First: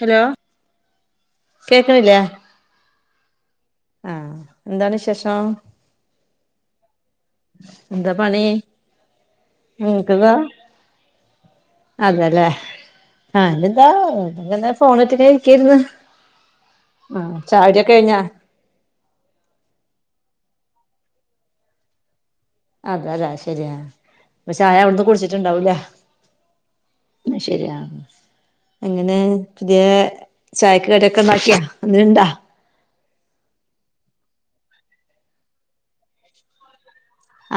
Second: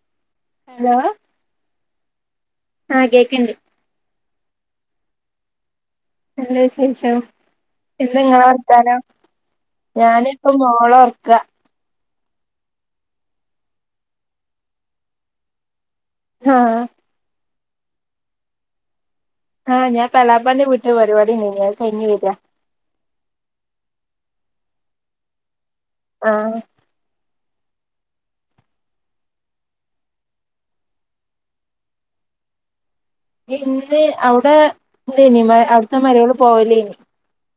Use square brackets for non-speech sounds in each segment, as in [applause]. Hello. Hello കേക്കണില്ലേ ആഹ കേക്ക്‌ണ്ട്. ആഹ എന്താണ് വിശേഷം? നല്ല വിശേഷം. എന്താ പണി എന്താങ്ങളെ വർത്താനം? നിനക്ക്താ ഞാനിപ്പോ മോളെറക്ക. അതല്ലേ ഞാതാ ഫോണെറ്റ് ഇങ്ങനെ ഇരിക്കെരുന്നു. ആഹ. അ ആ ചായടിക്കെ കഴിഞ്ഞാ? ആഹ ഞപ്പോ എളാപ്പാന്റെ വീട്ടിൽ ഒരു പരുവാടി ഇണ്ടേനി അത് കഴിഞ്ഞ് വരാ. അതെ അതെ ശെരിയാ അപ്പൊ ചായ അവിടുന്ന് കുടിച്ചിട്ടുണ്ടാവൂലേ. ആഹാ. ശരിയാ. അങ്ങനെ പുതിയ ചായക്ക്‌ കടിക്കെണ്ടാക്കിയാ ന്തേലുണ്ട? ഇന്ന് അവുടെ തേനി അവിടുത്തെ മാരോള് പോവാലെനി.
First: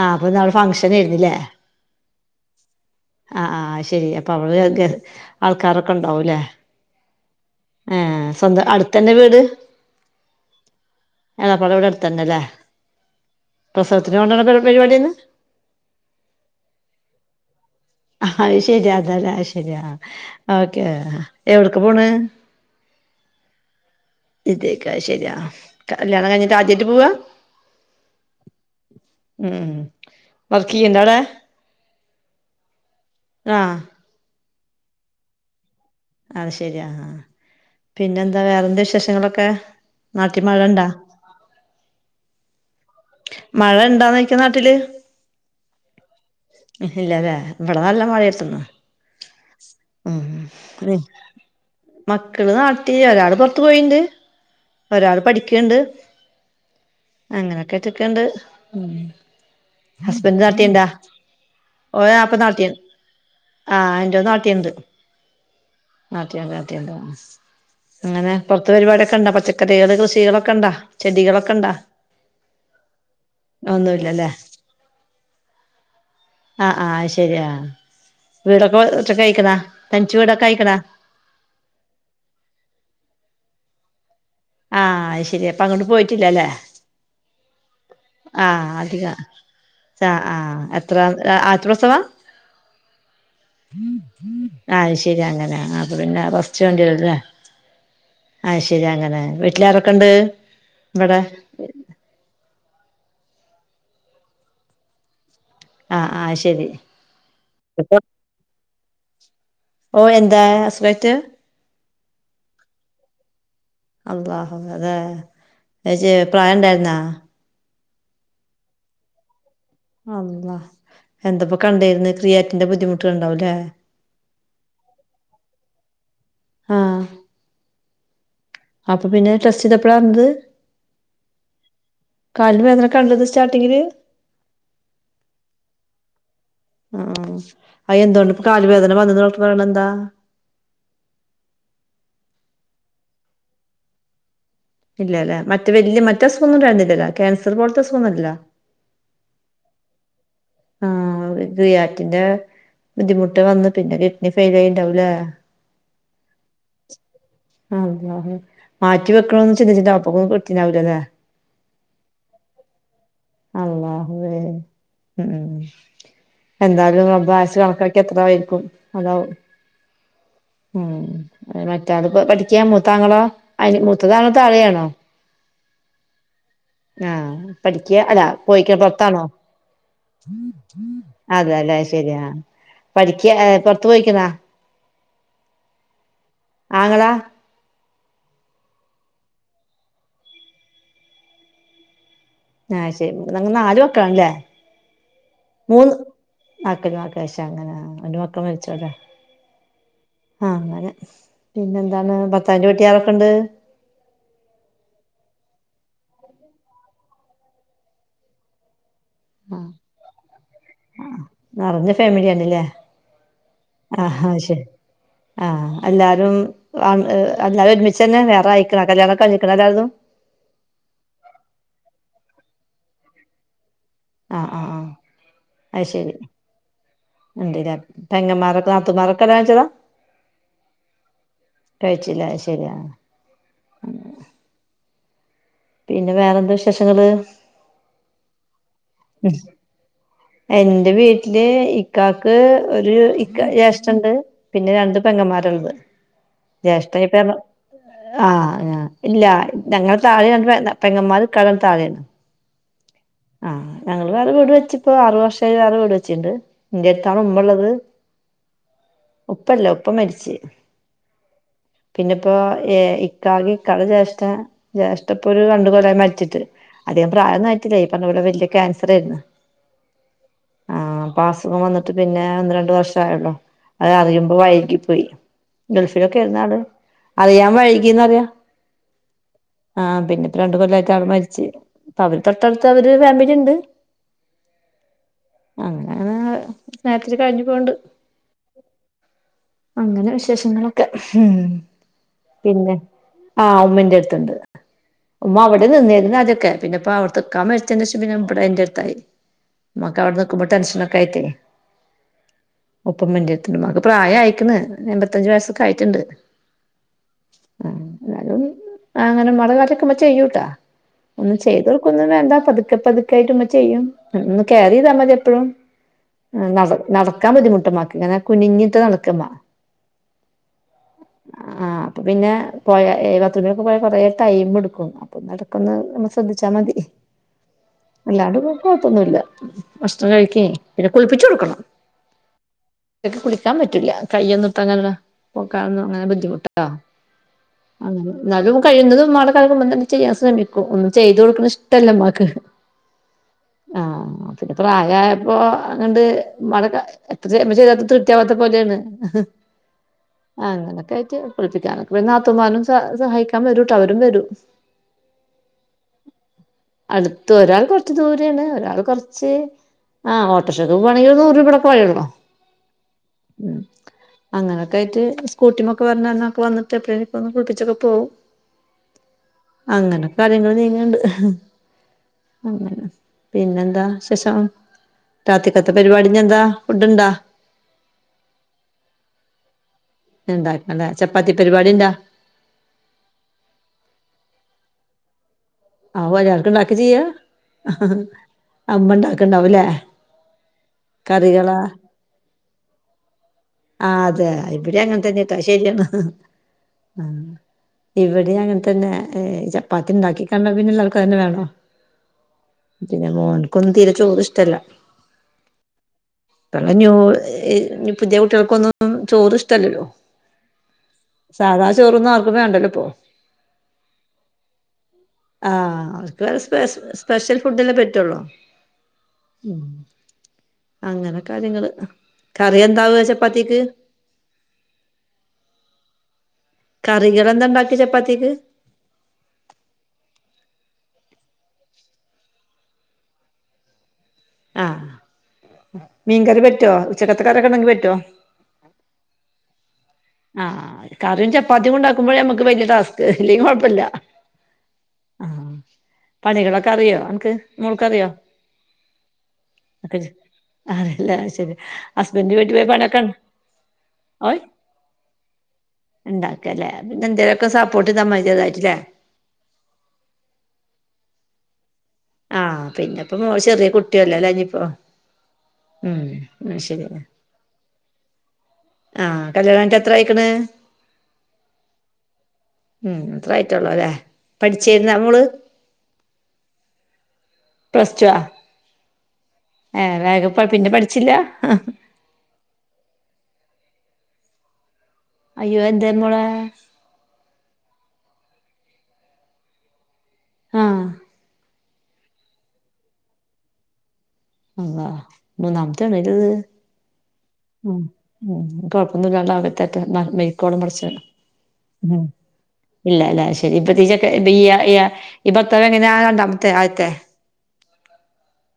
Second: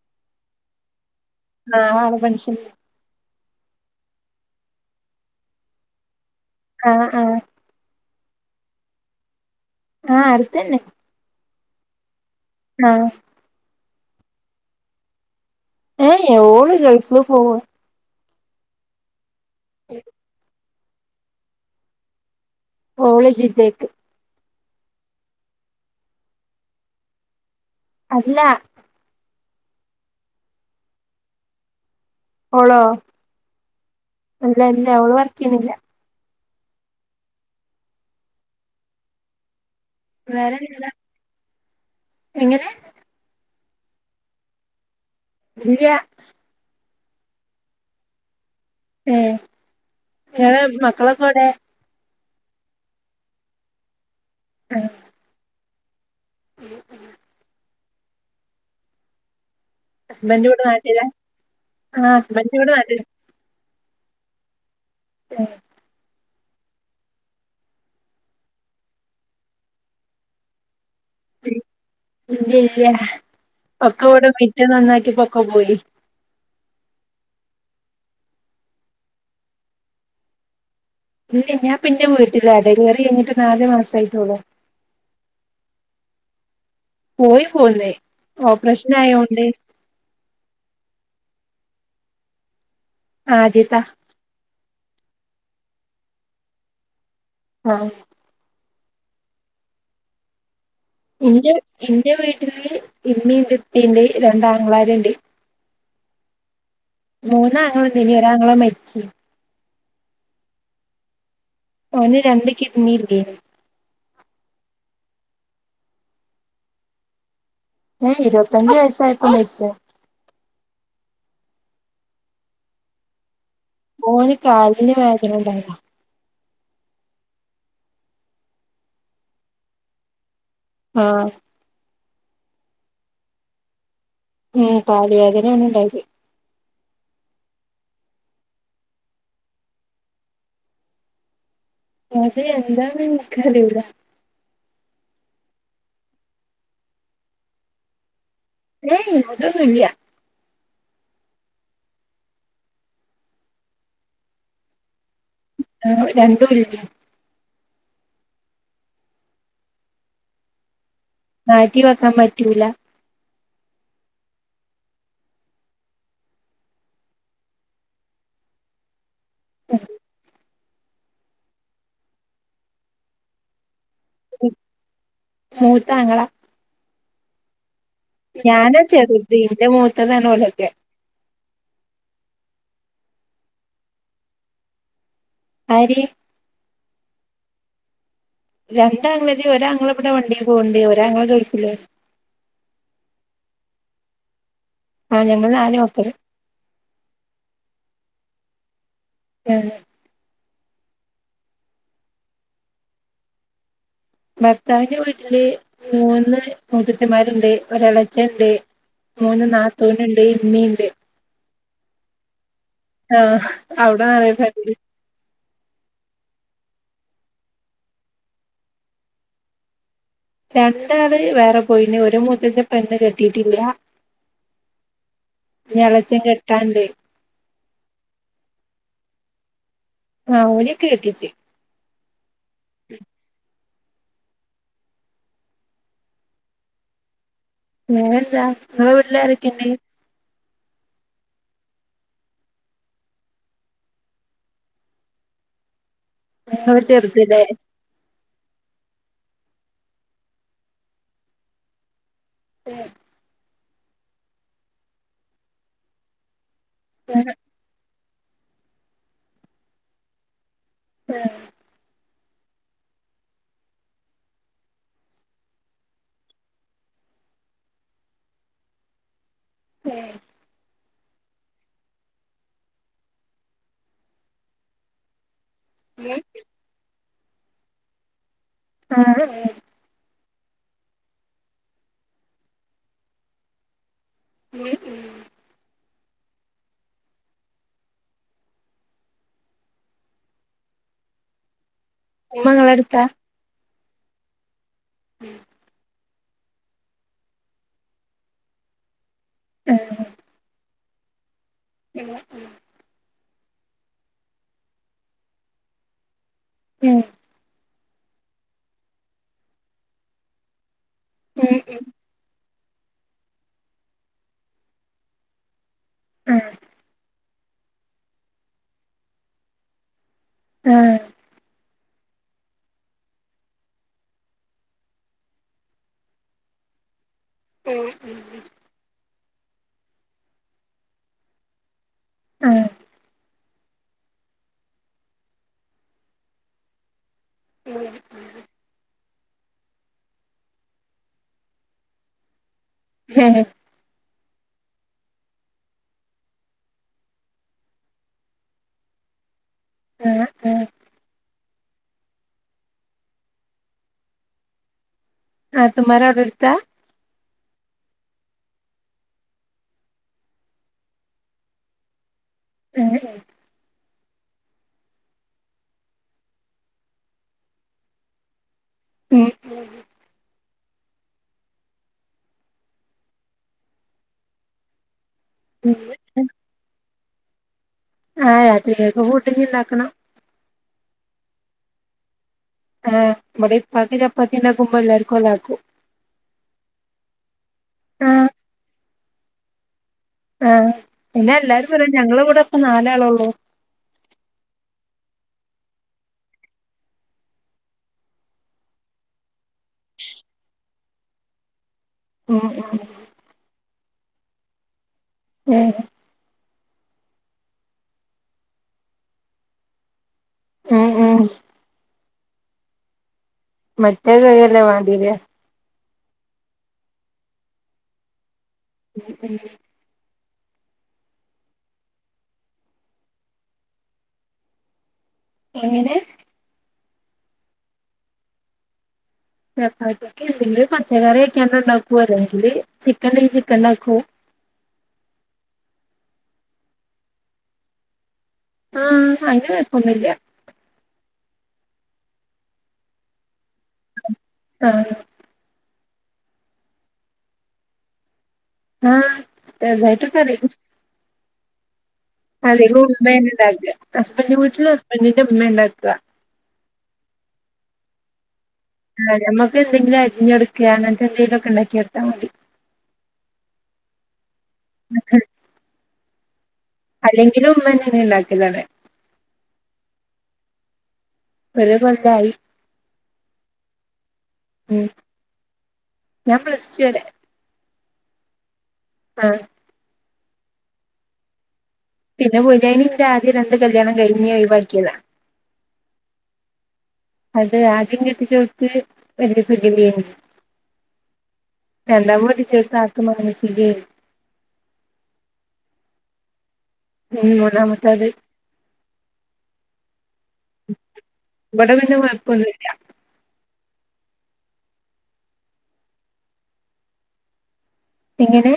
ആ് അപ്പൊ ന്നവടെ ഫംഗ്ഷൻ നേരുന്നല്ലേ? ആഹ ആ ഫങ്ക്ഷൻ. ആ ആഹ് ആ ശരി അപ്പൊ അവള് ആൾക്കാരൊക്കെ ഉണ്ടാവൂല്ലേ? ആഹ ആഹ. ഹേ സ്വന്തം അടുത്തന്നെ വീട്? ആഹ് അടുത്തന്നെ. എളാപ്പാടെ വിട് അടുത്തന്നല്ലേ. ആഹ്. പ്രസവത്തിന് കൊണ്ടാണ പരിവാടിയെന്ന്? എയ് എ ഓള് ഗൾഫി പോവ. അയ്ശെരി അതെ അതെ ശെരിയാ ഓക്കേ എവിടക്ക് പോണ്. ഓള് ജിദ്ദേക്ക്‌. ജിദ്ദേക്ക് ആഹ് ശരിയാ കല്യാണം കഴിഞ്ഞിട്ട് ആദ്യയിട്ട് പോവാ? അല്ല. മ്മ് വർക്കെയിണ്ടവടെ? ഓളോ? ആഹ്. അല്ല ഇല്ല ഓള് വർക്ക് ചെയ്യുന്നില്ല. അതുശരിയാ, ആഹ ആഹ പിന്നെയെന്താ വേറെന്താ വിശേഷങ്ങളൊക്കെ നാട്ടിൽ മഴണ്ട. വേറെന്താ എങ്ങനെ മഴയുണ്ടോ നോയിക നാട്ടില്. ഇല്യാ ഇല്ലിലല്ലേ. ഇവിടെനല്ല മഴയെടന്ന. ഏ നിങ്ങളൊ മക്കളൊക്കെയെവിടെ മക്കള്നാട്ടില് ഒരാളു പുറത്തുപോയിട്ടുണ്ട്. ആഹ് ഒരാളുപഠിക്കയുണ്ട്. അങ്ങനെയൊക്കെയൊറ്റക്കണ്ട്. ഹസ്ബന്റ് ഇവ്ടെ ഹസ്ബൻഡുനാട്ടിലുണ്ടോ, നാട്ടിലാ ആ ഹസ്ബൻഡ് ഇവിടെ ഓനപ്പനാട്ടിലുണ്ട് നാട്ടില് ആഹ് ആന്റോനാട്ടിലുണ്ട് ഏ ആട്ടയുണ്ടോആട്ട യുണ്ടോ, അങ്ങനെ പുറത്തുപരിപാടിയൊക്കെയുണ്ടോ, പച്ചക്കറികൾ കൃഷികളൊക്കെയുണ്ടോ. ഇല്ലയില്ലാ അതൊക്കെ യിവിടെ ഒന്നുല്ലല്ലേ മിറ്റം നന്നാക്കിയപ്പോളൊക്കെ പോയി. ആഹ്. ആഹ്. അതു ശരിയാ, വീടൊക്കെ ഒറ്റക്കാനയിക്കുന്നേ, തനി ച്ചുവീടൊക്കെ നയിക്കണേ ഇല്ല ഞാൻപിന്നെവീട്ടിലാ ഡെലിവറി കഴിഞ്ഞിട്ടു നാലുമാസമേയായിട്ടുള്ളൂ. ആഹ് അതുശരിയപ്പമങ്ങോട്ടു പോയിട്ടില്ലയല്ലേ.. പോയിപോന്ന് അധികം ഓപ്പറേഷനായതു കൊണ്ട്. ആഹ്. ആഹ്എത്ര ആദ്യത്തെപ്രസവ ആദ്യത്താ ആഹ്. ആതുശരി അങ്ങനെ അതുപിന്നെ കുറച്ചുവണ്ടിയുള്ളല്ലേ ആഹ് ആഹ്. ശരിയങ്ങനെ വീട്ടിലാരൊക്കെയുണ്ട്. എന്റെ, എന്റെ വീട്ടില് ഉമ്മിംയുണ്ട്ഉപ്പിംയുണ്ട്. രണ്ടാങ്ങളമാരുണ്ട്. ആഹ്. ആഹ് ശരി മൂന്നാങ്ങളയുണ്ടിനി ഒരാങ്ങള മരിച്ചു ഓ. എന്താ ആക്സിഡന്റ് ഓന് രണ്ടുകിഡ്നിയില്ലേന് അള്ളാ, അതേ ചേച്ചി പ്രായമുണ്ടായിരുന്നോ ഏയ്. ഇരുപത്തഞ്ചു വയസ്സായപ്പോ മരിച്ചത്. അളളാ, എന്തപ്പകണ്ടേന്നു ക്രിയാറ്റിന്റെ ബുദ്ധിമുട്ടുണ്ടാകുവല്ലേ ഓന് കാലിനുവേദന ഉണ്ടായിരുന്നു ആഹ് അപ്പൊപിന്നെറെസ്റ്റു ചെയ്തപ്പളായിത്. ആഹ്.. കാലനുവേദന കണ്ടത് സ്റ്റാർട്ടിംങ്ങില്. ഉം.. കാലുവേദനാണുണ്ടായത്. ആഹ്. അതെന്തുകൊണ്ടിപ്പോ കാലിനുവേദന വന്നത് ഡോക്ടർ പറയണ തെന്താ. അതെന്താനെനിക്കറിയൂല. ഇല്ലയല്ലേ, മറ്റ വലിയ മറ്റസുഖമൊന്നും ഉണ്ടായിരുന്നില്ലല്ലോ, കാൻസർ പോലത്തെ അസുഖമൊന്നുംമില്ലല്ലോ ഏയ് അതൊന്നു ഇല്ല ആഹ് ക്രിയാറ്റിന്റെ ബുദ്ധിമുട്ടുവന്നു പിന്നെ കിഡ്നി ഫെയിൽ ആയിട്ടുണ്ടാവൂലേ ആഹ് രണ്ടു ഇല്ല ആഹ് മാറ്റിവെക്കണമെന്നുചിന്തിച്ചിട്ടപ്പൊളൊന്നും കിട്ടീട്ടുണ്ടാവില്ലയല്ലേ മാറ്റിവയ്ക്കാൻ പറ്റൂല അള്ളാഹുവേ ഹും ഹും എന്തായാലും അള്ളാ ആയുസ് കണക്കാക്കിയതത്രയിക്കും അതാവും ഉം മറ്റാളിപ്പോപഠിക്കാ, മൂത്തയാങ്ങള അതിന്‌ മുത്തതാണോ താഴെയാണോ. മൂത്താങ്ങള ആഹ് പഠിക്കാ അല്ലാ പോയിരിക്ക ഞാനാ പുറത്താണോ ചെറുത് ഇന്റെ മൂത്തതാണ് ഓലൊക്കെ അതെയല്ലെ ശരിയാ പഠിക്കാ പുറത്തുപോയിരിക്കുന്നോ ആര് ആങ്ങളാ രണ്ടാങ്ങളാര് ഒരാങ്ങള ഇവിടെ വണ്ടിൽ പോകണ്ട് ഒരാങ്ങള ഗൾഫിലും ആ ശരി ഇങ്ങ നാല് മക്കളാല്ലേ? ആ ഞങ്ങൾ നാല് മൂന്ന് മക്കള് മക്കല് മക്ക വിശ അങ്ങനെ ഒരു മക്കെ മരിച്ചോ ലേ [unintelligible] ആഹ് അങ്ങനെ പിന്നെ എന്താണ് ഭത്താവിന്റെ വീട്ടിൽ ആാരൊക്കെ ഉണ്ട്? ഭർത്താവിന്റെ വീട്ടില് മൂന്ന് മുത്ത ച്ചമാരുണ്ട് ഒരളച്ചൻണ്ട് മൂന്ന് നാത്തൂന്ണ്ട് ഇമ്മിണ്ട് നിറഞ്ഞ ഫാമിലിയ ആണ്ല്ലേ? ആഹ് ആവിടാനേ ഫമിലി ആഹ് എല്ലാരും ആ എല്ലാലും ഒരുമിച്ച് തന്നെ വേറെ അയിക്ക്ണ കല്യാണം ഒക്കെ കയിഞ്ഞ് ക്കണോ എല്ലാരേതും? രണ്ടാള് വേറെ പോയിന് ഒരു മൂത്തചൻ പെണ്ണ് കെട്ടിയിട്ടില്ല ആഹ് ആഹ് ആഹ് എളച്ചൻ കേട്ടാണ്ട് ഉണ്ട് ല്ലേ പെങ്ങമ്മാരൊക്കെ നത്തോന്മാരൊക്കെ കല്യാണം കഴിച്ചതാ ആഹ് ഓലൊക്കെ കെട്ടിച് കഴിച് ലേ ശരിയാ പിന്നെ വേറെന്താ വിശേഷങ്ങള്? വേറെന്താ ങ്ങള് വീട്ടില ആരക്കണ്ടേ? എന്റെ വീട്ടില് ഇക്കാക്ക് ഒരു ഇക്ക ജേഷ്ഠൻണ്ട് പിന്നെ രണ്ട് പെങ്ങന്മാരുള്ളത് നിങ്ങള് ജ്യേഷ്ഠപ്പ ചെറുതല്ലേ ആഹ് ആ ഇല്ല ഞങ്ങള താളെ പെങ്ങമാർ ഇക്കാന്റെ താഴേയാണ് തെ ആഹ് ഞങ്ങൾ വേറെ വീട് വെച്ചിപ്പോ ആറു വർഷമായി വേറെ വീട് വെച്ചിണ്ട് ഇന്റെ അടുത്താണ് ഉമ്മ ള്ളത് ഉപ്പല്ല ഉപ്പ മരിച്ച് ഏ പിന്നെ ഇപ്പോ ഇക്കാകെ ഇക്കാടെ ജേഷ്ഠ ജേഷ്ഠ ഇപ്പൊ ഒരു രണ്ട് കൊല്ലായി മരിച്ചിട്ട് അതികം പ്രായം ഒന്നു ആയിട്ടില ഈ പറഞ്ഞ പോലെ വലിയ ക്ൻസർ ആയിരുന്നു ഏഹ് ആഹ് അപ്പൊ അസുഖം വന്നിട്ട് പിന്നെ ഒന്ന് രണ്ട് വർഷായുള്ളോ അത് അറിയുമ്പോ വൈകി പോയി ഗൾഫിലൊക്കെ ഇരുന്നാള് അറിയാൻ വഴ്കിന്ന്റിയ ആഹ് ആഹ് പിന്നെ പ്പ രണ്ട് കൊല്ലയിട്ട് ആള് മരിച്ചു അപ്പൊ അവര് തൊട്ടടുത്ത് അവര് ഫാമിലി ഉണ്ട് ഉം ഉം അങ്ങനെ സ്നേഹത്തി കഴിഞ്ഞു പോവ്ണ്ട് അങ്ങനെ വിശേഷങ്ങളൊക്കെ ഉം ഉമ്മ ഇങ്ങളെ പിന്നെ അടുത്താ ആഹ് ഉമ്മന്റെടുത്തുണ്ട് ഉമ്മ അവിടെ നിന്നായിരുന്നു അദ്യോക്കെ പിന്നെപ്പ ക്കാം മരിച്ച ശേഷം പിന്നെവിടെ ഇന്റട്ത മ്മക്കവിടെ നിക്കുമ്പോ ടെൻഷൻ ഒക്കെ ആയിട്ട് [unintelligible] ഒപ്പ വണ്ടത്തിണ്ട് മക്ക് പ്രായം ആയിക്കുന്ന എൺമ്പത്തഞ്ചു വയസ്സൊക്കെ ആയിട്ടുണ്ട് ഉം ആ ന്നാലും ആങ്ങള മാരെ കാര്യൊക്കെ ഇമ്മ ചെയ്യുട്ടാ ഒന്ന് ചെയ്ത ആഹ് കൊടുക്ക ഒന്നും വേണ്ട പതുക്കെ പതുക്കെ ആയിട്ട്മ്മ ചെയ്യും ഒന്ന് കെയർ ചെയ്താൽ മതി എപ്പോഴും അ ആഹ് നട നടക്കാൻ ബുദ്ധിമുട്ട് ഇമ്മാക്ക് ങ്ങനെ കുനിഞ്ഞിട്ട് നടക്ക ഇമ്മ ആഹ് പിന്നെ പോയ ബാത്റൂമിലൊക്കെ പോയാ കൊറേ ടൈം എടുക്കും അപ്പൊ നടക്കന്ന് നമ്മൾ ശ്രദ്ധിച്ചാൽ മതി ഉം എല്ലാട് പോക്കത്തൊന്നുമല്ല ഭക്ഷണം കഴിക്ക പിന്നെ കുളിപ്പിച്ചു കൊടുക്കണം ഒറ്റക്ക് കുളിക്കാൻ പറ്റില്ല കയ്യൊന്നിപ്പങ്ങനല്ല പോക്കാനും അങ്ങനെ ബുദ്ധിമുട്ടാ അങ്ങനെ ഇന്നാലും കഴുന്നതും മ്മാടെ കാര്യം ഉമ്മന്നെ ചെയ്യാൻ ശ്രമിക്കും ഒന്നും ചെയ്ത് കൊട്ക്ക്‌ണത് ഇഷ്ടല്ലമ്മാക്ക് ഹേ അപ്പോപ്പിന്നെ പ്രയായപ്പോ അങ്ങട്ട് മ്മാടെ എത്ര ചെ മ്മൾ ചെയ്തോട്ത്താലും തൃപ്തിയാവാത്ത പോലെയാണ് ആഹ് ആഹ് അങ്ങനൊക്കായിട്ട് കുളിപ്പിക്കാനൊക്കെ പിന്നെ നാത്തൂന്മാരും സ സഹായിക്കാൻ വരൂട്ടൊ അവരും വരും നാത്തൂന്മാർ അവിടെ അടുത്താ അടുത്ത് ഒരാൾ കൊറച്ച് ദൂര ഏണ് ഒരാൾ കുറച്ച് ആ ഓട്ടോർഷക്ക് പോവാണെങ്കിൽ നൂറ് രൂപയുടൊക്കെ വഴിയൊള്ളു ആഹ് ഉം അങ്ങനെയൊക്കായിട്ട് സ്കൂട്ടിമ്മക്കെ വന്നു വന്നിട്ട്എപ്പോഴും ഒന്ന് കുളപ്പിച്ചൊക്കെ പോവും അങ്ങനെ കാര്യങ്ങൾ നീങ്ങ്ണ്ട് അങ്ങനെ പിന്നെന്താ വിശേഷം രാത്രികത്തെ പരിപാടി എന്താ ഫുഡ്ണ്ടൊ ആഹ് രാത്രികേക്ക് ഫുഡ് ഉണ്ടാക്കണം ണ്ടാക്കണം ലെ ചപ്പാത്തി പരിപാടിണ്ടൊ ആഹ് ഇബടെ ഉപ്പാക്ക് ചപ്പാത്തിണ്ടാക്കുമ്പോ എല്ലാർക്കും അതാക്കും ആ ഒരാൾക്ക് ഇണ്ടാക്ക ചെയ്യ ആഹ് അമ്മ ഇണ്ടാക്ക്‌ണ്ടാവും ല്ലേ ആഹ് പിന്നെ എല്ലാരും പറ ഞങ്ങളെ കൂടെ ഇപ്പം നാലാളെ ഉള്ളൂ ആഹ് അതെ ഇവിടെ അങ്ങനെ തന്നെ ട്ടൊ അത് ശെരിയാണ് ഇവിടെം അങ്ങനെ തന്നെ ചപ്പാത്തി ഉണ്ടാക്കി ക പിന്നെള്ളോർക്ക് തന്നെ വേണോ ഉം ഉം പിന്നെ മോനക്കൊന്നും തീരെ ചോർ ഇഷ്ടല്ല ഉം ന്യൂ പുതിയ കുട്ടികൾക്കൊന്നും ചോറ് ഇഷ്ടല്ലല്ലോ ഉം ഉം സാധാ ചോറൊന്നും ആർക്കും വേണ്ടല്ലോ ഇപ്പോ മറ്റേ കൈയ്യല്ലേ വാണ്ടിവെര ആഹ് അവർക്ക് വേറെസ്പെ സ്പെഷ്യൽ ഫുഡല്ലേ പറ്റുള്ളൂ അങ്ങനെ കാര്യങ്ങള് കറി എന്താവും ചപ്പാത്തിക്ക് എങ്ങനെ കറികൾ എന്താ ഉണ്ടാക്കി ചപ്പാത്തിക്ക് ചപ്പാത്തിക്ക്‌ എന്തെങ്കിലും പച്ചക്കറി ഓക്കെയാണ്ട് ഉണ്ടാക്കും അല്ലെങ്കില് ചിക്കെണ്ടേങ്കിൽ ചിക്കൻണ്ടാക്കും ആഹ് മീൻകറി പറ്റോ ഉച്ചക്കത്തെ കറിയൊക്കെ ഉണ്ടെങ്കിൽ പറ്റോ ആഹ് അങ്ങനെ കൊയപ്പൊന്നുല്ല ആഹ് കറിയും ചപ്പാത്തിയും ഉണ്ടാക്കുമ്പോഴെ നമ്മക്ക് വലിയ ടാസ്ക് അല്ലെങ്കിൽ കൊഴപ്പല്ല ആഹ് ആഹ് പണികളൊക്കെ അറിയോ അനക്ക് മോൾക്ക് അറിയോ ആഹ് ചെറുതായിട്ടൊക്കെ അറിയും അതല്ല, അത് ശെരി അധികും ഉമ്മേൻ ഉണ്ടാക്കുക, ഹസ്ബന്ഡന്റെ വീട്ടിൽ ഹസ്ബൻഡിന്റെ ഉമ്മയാ ഉണ്ടാക്കുക ഉണ്ടാക്കലേ, പിന്നെ എന്തേലൊ ക്കെ സപ്പോർട്ട് ചെയ്ത മതി ചെറുതായിട്ട്ലെ അതെ, നമ്മക്ക് എന്തെങ്കിലും അരിഞ്ഞൊടുക്ക അങ്ങനത്തെ എന്തെങ്കിലുമൊക്കെ ഉണ്ടാക്കിയ മതി ആഹ് പിന്നെപ്പോ മോൾ ചെറിയ കുട്ടിയല്ലലെ ഇഞ്ഞിപ്പോ ഉം അത് ശരിന്നെ മ്മന്നെഅണ്ട് ഇണ്ടാക്കൽ ആണ് ആഹ് കല്ല്യാണം കഴിഞ്ഞിട്ട് എത്ര ആയിക്ക്‌ണ്? ഒരു കൊല്ലടുത്തായി ഉം അത്രായിട്ടൊള്ളൂലെ ഉം പഠിച്ചരുന്നൊ അന്ന്? ഞാൻ പ്ലസ്ടു വരെ പ്ലസ്ടോ? ആഹ് ഏഹ്, വേഗ [unintelligible] പിന്നെ പഠിച്ചില്ല? പിന്നെ പോയില, ന്റെ ആദ്യം രണ്ട് കല്യാണം കഴിഞ് ഒഴിവാക്കിയത അയ്യോ അത് എന്തെ മോളെ? അത് ആദ്യം കെട്ടിച്ചോടുത്ത് വലിയ സുഖല്ലേനി ആഹ് രണ്ടാമത് കെട്ടിച്ചോട്ത്ത് ആൾക്ക് മാനസികയിന് അല്ലാഹ് മൂന്നാമത്തെണത്? ഉം ഉം, മൂന്നാമത്തത് മൂ, കൊഴപ്പൊന്നുല്ലാല്ലോ അവിടെത്തേട്ടെ, [unintelligible] ഇവിടെ പിന്നെ കുഴപ്പൊന്നുല്ല ഇല്ല, ഇല, ശരി ഇപ്പതെ ചെക്കൻ ബി യ എ യ, ഇബൻ ഇപ്പൊവെങ്ങാനാ, രണ്ടാമത്തെ, ആദ്യത്തെ? എങ്ങനെ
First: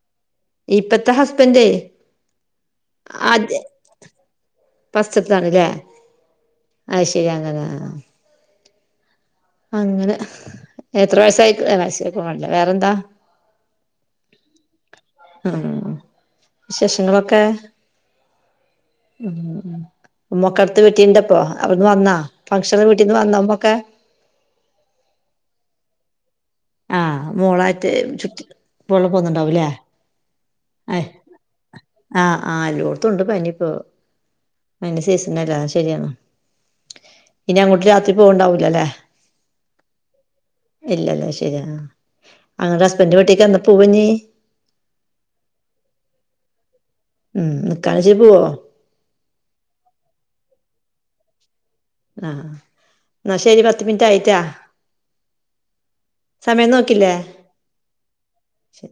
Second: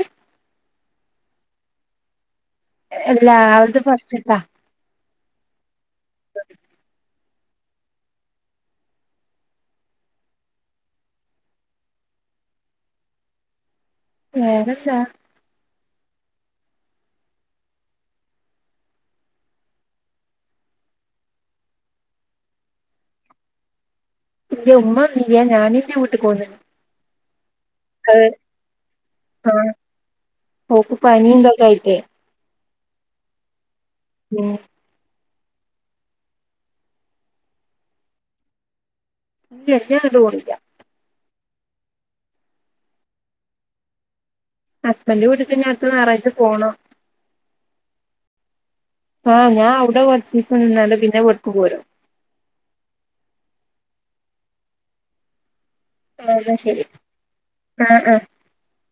ഇപ്പത്തെ ഹസ്ബൻഡേ അല്ല, ആളത് ഫസ്റ്റ്ത്താ ഫസ്റ്റ്ത്താണ്ലെ അത്, ശരി അങ്ങനെ ആഹ് അങ്ങനെ എത്ര വയസ്സായി, ആ വയസ്സ് ചോയ്ക്കാൻ പാടില്ല, വേറെന്താ? വേറെന്താ ഉം, വിശേഷങ്ങളൊക്കെ, ഉം ഉം ഉമ്മക്ക അടുത്ത വീട്ടീണ്ടപ്പൊ, അവിടുന്ന് വന്നാ ഫംഗക്ഷഷന് വീട്ടീന്ന് വന്നാ ഉമ്മൊക്കെ? എന്റെ ഉമ്മ വന്നില്ല, ഞാനന്റെ വീട്ടിക്ക് പോന്ന് ആഹ് മോളായിട്ട് ചുറ്റി മോള് പോന്നണ്ടാവുംലേ ആഹ് ഓക്ക് പനില്ലേതായിട്ട് ആഹ് ആഹ് എല്ലോടുത്തണ്ട് പനിപ്പോ [unintelligible] അതിന്റെ സീസൺല്ലെ, ശരിയാണ് ഇനി അങ്ങോട്ട് രാത്രി പോവ്ണ്ടാവൂലല്ലേ ഇല്ല, ഇഞ് അങ്ങട്ട് പോണില്ല ഇല്ലല്ലെ, ശരിയാ അങ്ങനെ ഹസ്ബൻഡ വീട്ടിക്ക് ന്നപ്പോ പോയിനി ഹസ്ബൻഡ് വീട്ട്ക്ക്ഞ്ഞി അടുത്ത ഞായറാഴ്ച പോണം ഉം നിക്കാനെച്ചു പോവോ? ആഹ് ഞാൻ അവിടെ കുറചീസം നിന്നാൽ പിന്നെ ഇവിടക്ക് പോരും ആഹ് ന്നാ ശരി പത്ത് മിനിറ്റ് ആയിട്ടാ അഹ് ന്ന സമയം ശരി നോക്കില്ലേ ആഹ് ആഹ് ശരി